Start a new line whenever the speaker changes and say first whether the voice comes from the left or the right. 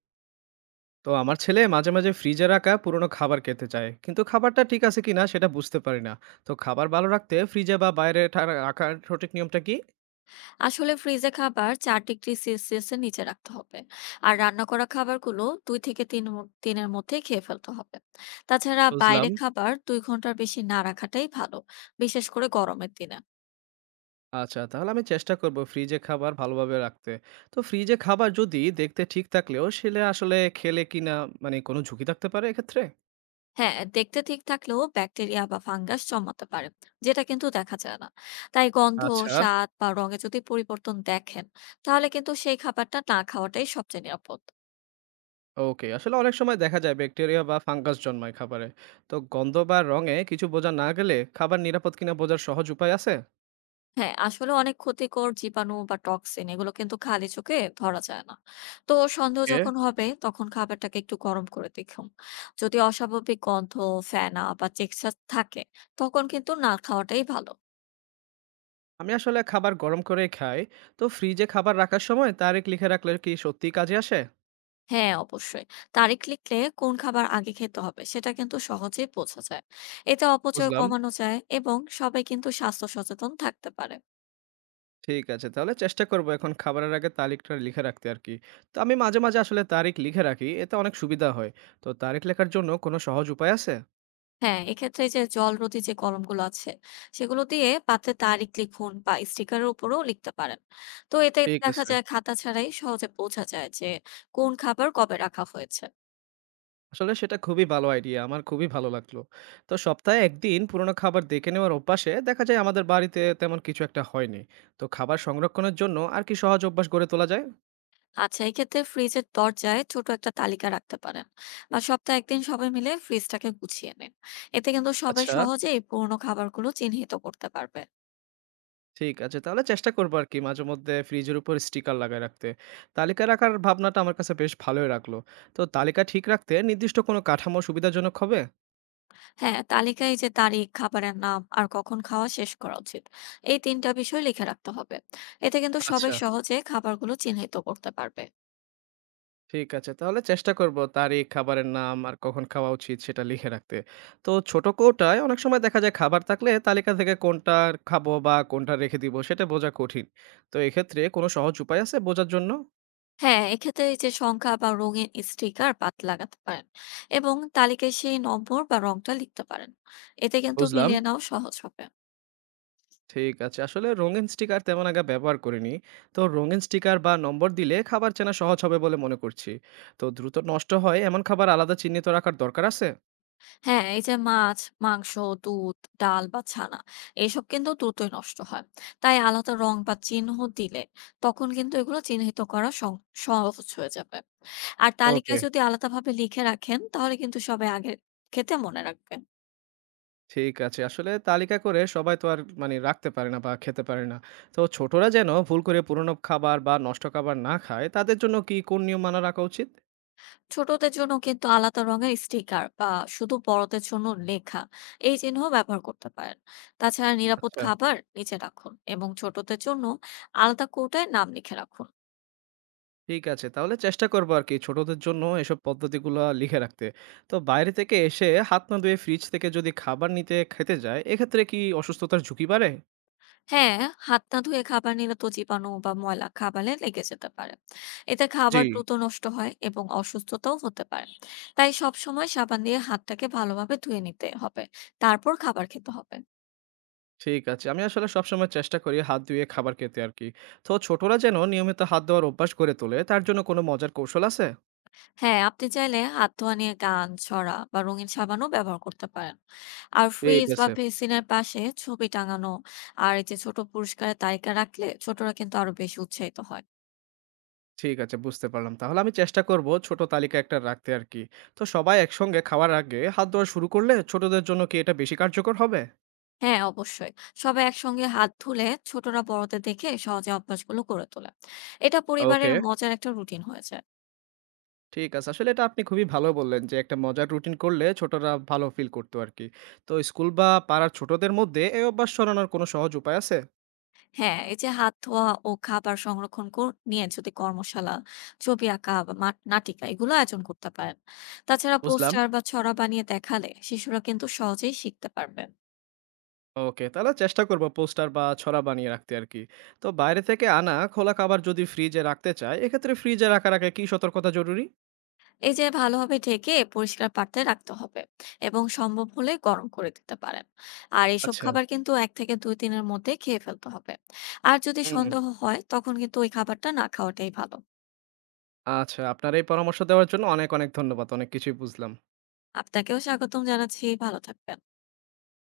right: তো আমার ছেলে মাঝে মাঝে ফ্রিজে রাখা পুরনো খাবার খেতে চায়, কিন্তু খাবারটা ঠিক আছে কিনা সেটা বুঝতে পারি না। তো খাবার ভালো রাখতে ফ্রিজে বা বাইরে রাখার সঠিক নিয়মটা কি?
left: আসলে ফ্রিজে খাবার ৪ ডিগ্রি সেলসিয়াস এর নিচে রাখতে হবে। আর রান্না করা খাবারগুলো ২ থেকে ৩ দিনের মধ্যে খেয়ে ফেলতে হবে। তাছাড়া বাইরে
right: বুঝলাম।
left: খাবার ২ ঘন্টার বেশি না রাখাটাই ভালো, বিশেষ করে গরমের দিনে।
right: আচ্ছা, তাহলে আমি চেষ্টা করব ফ্রিজে খাবার ভালোভাবে রাখতে। তো ফ্রিজে খাবার যদি দেখতে ঠিক থাকলেও সেটা আসলে খেলে কিনা, মানে কোনো ঝুঁকি থাকতে পারে এক্ষেত্রে?
left: হ্যাঁ, দেখতে ঠিক থাকলেও ব্যাকটেরিয়া বা ফাঙ্গাস জন্মাতে পারে, যেটা কিন্তু দেখা যায় না। তাই গন্ধ,
right: আচ্ছা।
left: স্বাদ বা রঙে যদি পরিবর্তন দেখেন, তাহলে কিন্তু সেই খাবারটা না খাওয়াটাই সবচেয়ে নিরাপদ।
right: ওকে, আসলে অনেক সময় দেখা যায় ব্যাকটেরিয়া বা ফাঙ্গাস জন্মায় খাবারে। তো গন্ধ বা রঙে কিছু বোঝা না গেলে খাবার নিরাপদ কিনা বোঝার সহজ উপায় আছে?
left: হ্যাঁ, আসলে অনেক ক্ষতিকর জীবাণু বা টক্সিন এগুলো কিন্তু খালি চোখে ধরা যায় না। তো সন্দেহ যখন হবে তখন খাবারটাকে একটু গরম করে দেখুন। যদি অস্বাভাবিক গন্ধ, ফেনা বা টেক্সচার থাকে, তখন কিন্তু না খাওয়াটাই ভালো।
right: আমি আসলে খাবার গরম করে খাই। তো ফ্রিজে খাবার রাখার সময় তারিখ লিখে রাখলে কি সত্যিই কাজে আসে?
left: হ্যাঁ, অবশ্যই। তারিখ লিখলে কোন খাবার আগে খেতে হবে সেটা কিন্তু সহজেই বোঝা যায়। এতে অপচয়
right: বুঝলাম।
left: কমানো যায় এবং সবাই কিন্তু স্বাস্থ্য সচেতন থাকতে পারে।
right: ঠিক আছে। তাহলে চেষ্টা করব এখন খাবারের আগে তারিখটা লিখে রাখতে আরকি। তো আমি মাঝে মাঝে আসলে তারিখ লিখে রাখি। এতে অনেক সুবিধা হয়। তো তারিখ লেখার জন্য কোনো সহজ উপায় আছে?
left: হ্যাঁ, এক্ষেত্রে এই যে জলরোধী যে কলমগুলো আছে, সেগুলো দিয়ে পাত্রে তারিখ লিখুন বা স্টিকারের উপরেও লিখতে পারেন। তো এতে
right: ঠিক
left: দেখা
right: আছে।
left: যায় খাতা ছাড়াই সহজে বোঝা যায় যে কোন খাবার কবে রাখা হয়েছে।
right: আসলে সেটা খুবই ভালো আইডিয়া। আমার খুবই ভালো লাগলো। তো সপ্তাহে ১ দিন পুরনো খাবার দেখে নেওয়ার অভ্যাসে দেখা যায় আমাদের বাড়িতে তেমন কিছু একটা হয়নি। তো খাবার সংরক্ষণের জন্য আর কি সহজ অভ্যাস গড়ে তোলা যায়?
left: আচ্ছা, এক্ষেত্রে ফ্রিজের দরজায় ছোট একটা তালিকা রাখতে পারেন বা সপ্তাহে ১ দিন সবাই মিলে ফ্রিজটাকে গুছিয়ে নিন। এতে কিন্তু সবাই
right: আচ্ছা।
left: সহজেই পুরনো খাবারগুলো চিহ্নিত করতে পারবে।
right: ঠিক আছে। তাহলে চেষ্টা করব আরকি মাঝেমধ্যে ফ্রিজের উপর স্টিকার লাগায় রাখতে। তালিকা রাখার ভাবনাটা আমার কাছে বেশ ভালোই লাগলো। তো তালিকা ঠিক রাখতে নির্দিষ্ট কোনো কাঠামো সুবিধাজনক হবে?
left: হ্যাঁ, তালিকায় যে তারিখ, খাবারের নাম আর কখন খাওয়া শেষ করা উচিত, এই ৩ টা বিষয় লিখে রাখতে হবে। এতে কিন্তু
right: আচ্ছা,
left: সবাই সহজে খাবারগুলো চিহ্নিত করতে পারবে।
right: ঠিক আছে। তাহলে চেষ্টা করব তারিখ, খাবারের নাম আর কখন খাওয়া উচিত সেটা লিখে রাখতে। তো ছোট কৌটায় অনেক সময় দেখা যায় খাবার থাকলে তালিকা থেকে কোনটা খাবো বা কোনটা রেখে দিব সেটা বোঝা কঠিন। তো এক্ষেত্রে কোনো সহজ উপায় আছে বোঝার জন্য?
left: হ্যাঁ, এক্ষেত্রে এই যে সংখ্যা বা রঙিন স্টিকার বাদ লাগাতে পারেন এবং তালিকায় সেই নম্বর বা রংটা লিখতে পারেন। এতে কিন্তু
right: বুঝলাম।
left: মিলিয়ে নেওয়া সহজ হবে।
right: ঠিক আছে। আসলে রঙিন স্টিকার তেমন আগে ব্যবহার করিনি। তো রঙিন স্টিকার বা নম্বর দিলে খাবার চেনা সহজ হবে বলে মনে করছি। তো দ্রুত নষ্ট হয় এমন খাবার আলাদা চিহ্নিত রাখার দরকার আছে?
left: হ্যাঁ, এই যে মাছ, মাংস, দুধ, ডাল বা ছানা, এসব কিন্তু দ্রুতই নষ্ট হয়। তাই আলাদা রং বা চিহ্ন দিলে তখন কিন্তু এগুলো চিহ্নিত করা সহজ হয়ে যাবে। আর
right: ওকে।
left: তালিকায় যদি আলাদাভাবে লিখে রাখেন, তাহলে কিন্তু সবাই আগের ক্ষেত্রে মনে রাখবেন।
right: ঠিক আছে। আসলে তালিকা করে সবাই তো আর মানে রাখতে পারে না বা খেতে পারে না। তো ছোটরা যেন ভুল করে পুরনো খাবার বা নষ্ট খাবার না খায়, তাদের জন্য কি কোন নিয়ম মানা রাখা উচিত?
left: ছোটদের জন্য কিন্তু আলাদা রঙের স্টিকার বা শুধু বড়দের জন্য লেখা, এই চিহ্ন ব্যবহার করতে পারেন। তাছাড়া নিরাপদ
right: আচ্ছা,
left: খাবার নিচে রাখুন এবং ছোটদের জন্য আলাদা কৌটায় নাম লিখে রাখুন।
right: ঠিক আছে। তাহলে চেষ্টা করবো আরকি ছোটদের জন্য এসব পদ্ধতিগুলা লিখে রাখতে। তো বাইরে থেকে এসে হাত না ধুয়ে ফ্রিজ থেকে যদি খাবার নিতে খেতে যায়, এক্ষেত্রে কি অসুস্থতার ঝুঁকি বাড়ে?
left: হ্যাঁ, হাত না ধুয়ে খাবার নিলে তো জীবাণু বা ময়লা খাবারে লেগে যেতে পারে। এতে
right: জি।
left: খাবার দ্রুত নষ্ট হয় এবং অসুস্থতাও হতে পারে। তাই সবসময় সাবান দিয়ে হাতটাকে ভালোভাবে ধুয়ে নিতে হবে। তারপর খাবার খেতে হবে।
right: ঠিক আছে। আমি আসলে সবসময় চেষ্টা করি হাত ধুয়ে খাবার খেতে আরকি। তো ছোটরা যেন নিয়মিত হাত ধোয়ার অভ্যাস গড়ে তোলে, তার জন্য কোনো মজার কৌশল আছে?
left: হ্যাঁ, আপনি চাইলে হাত ধোয়া নিয়ে গান, ছড়া বা রঙিন সাবানও ব্যবহার করতে পারেন। আর
right: ঠিক
left: ফ্রিজ বা
right: আছে,
left: বেসিনের পাশে ছবি টাঙানো আর এই যে ছোট পুরস্কারের তালিকা রাখলে ছোটরা কিন্তু আরো বেশি উৎসাহিত হয়।
right: ঠিক আছে, বুঝতে পারলাম। তাহলে আমি চেষ্টা করবো ছোট তালিকা একটা রাখতে আরকি। তো সবাই একসঙ্গে খাওয়ার আগে হাত ধোয়া শুরু করলে ছোটদের জন্য কি এটা বেশি কার্যকর হবে?
left: হ্যাঁ, অবশ্যই। সবাই একসঙ্গে হাত ধুলে ছোটরা বড়দের দেখে সহজে অভ্যাসগুলো গড়ে তোলে। এটা
right: ওকে।
left: পরিবারের মজার একটা রুটিন হয়েছে।
right: ঠিক আছে। আসলে এটা আপনি খুবই ভালো বললেন যে, একটা মজার রুটিন করলে ছোটরা ভালো ফিল করতো আরকি। তো স্কুল বা পাড়ার ছোটদের মধ্যে এই অভ্যাস ছড়ানোর কোনো সহজ উপায় আছে?
left: হ্যাঁ, এই যে হাত ধোয়া ও খাবার সংরক্ষণ কর নিয়ে যদি কর্মশালা, ছবি আঁকা বা মাট নাটিকা এগুলো আয়োজন করতে পারেন। তাছাড়া
right: বুঝলাম।
left: পোস্টার বা ছড়া বানিয়ে দেখালে শিশুরা কিন্তু সহজেই শিখতে পারবেন।
right: ওকে, তাহলে চেষ্টা করব পোস্টার বা ছড়া বানিয়ে রাখতে আরকি। তো বাইরে থেকে আনা খোলা খাবার যদি ফ্রিজে রাখতে চাই, এক্ষেত্রে ফ্রিজে রাখার আগে কি সতর্কতা জরুরি?
left: এই যে ভালোভাবে ঢেকে পরিষ্কার পাত্রে রাখতে হবে এবং সম্ভব হলে গরম করে দিতে পারেন। আর এইসব
right: আচ্ছা।
left: খাবার কিন্তু ১ থেকে ২ দিনের মধ্যে খেয়ে ফেলতে হবে। আর যদি
right: হুম।
left: সন্দেহ হয় তখন কিন্তু ওই খাবারটা না খাওয়াটাই ভালো।
right: আচ্ছা, আপনার এই পরামর্শ দেওয়ার জন্য অনেক ধন্যবাদ। অনেক কিছুই বুঝলাম।
left: আপনাকেও স্বাগতম জানাচ্ছি। ভালো থাকবেন।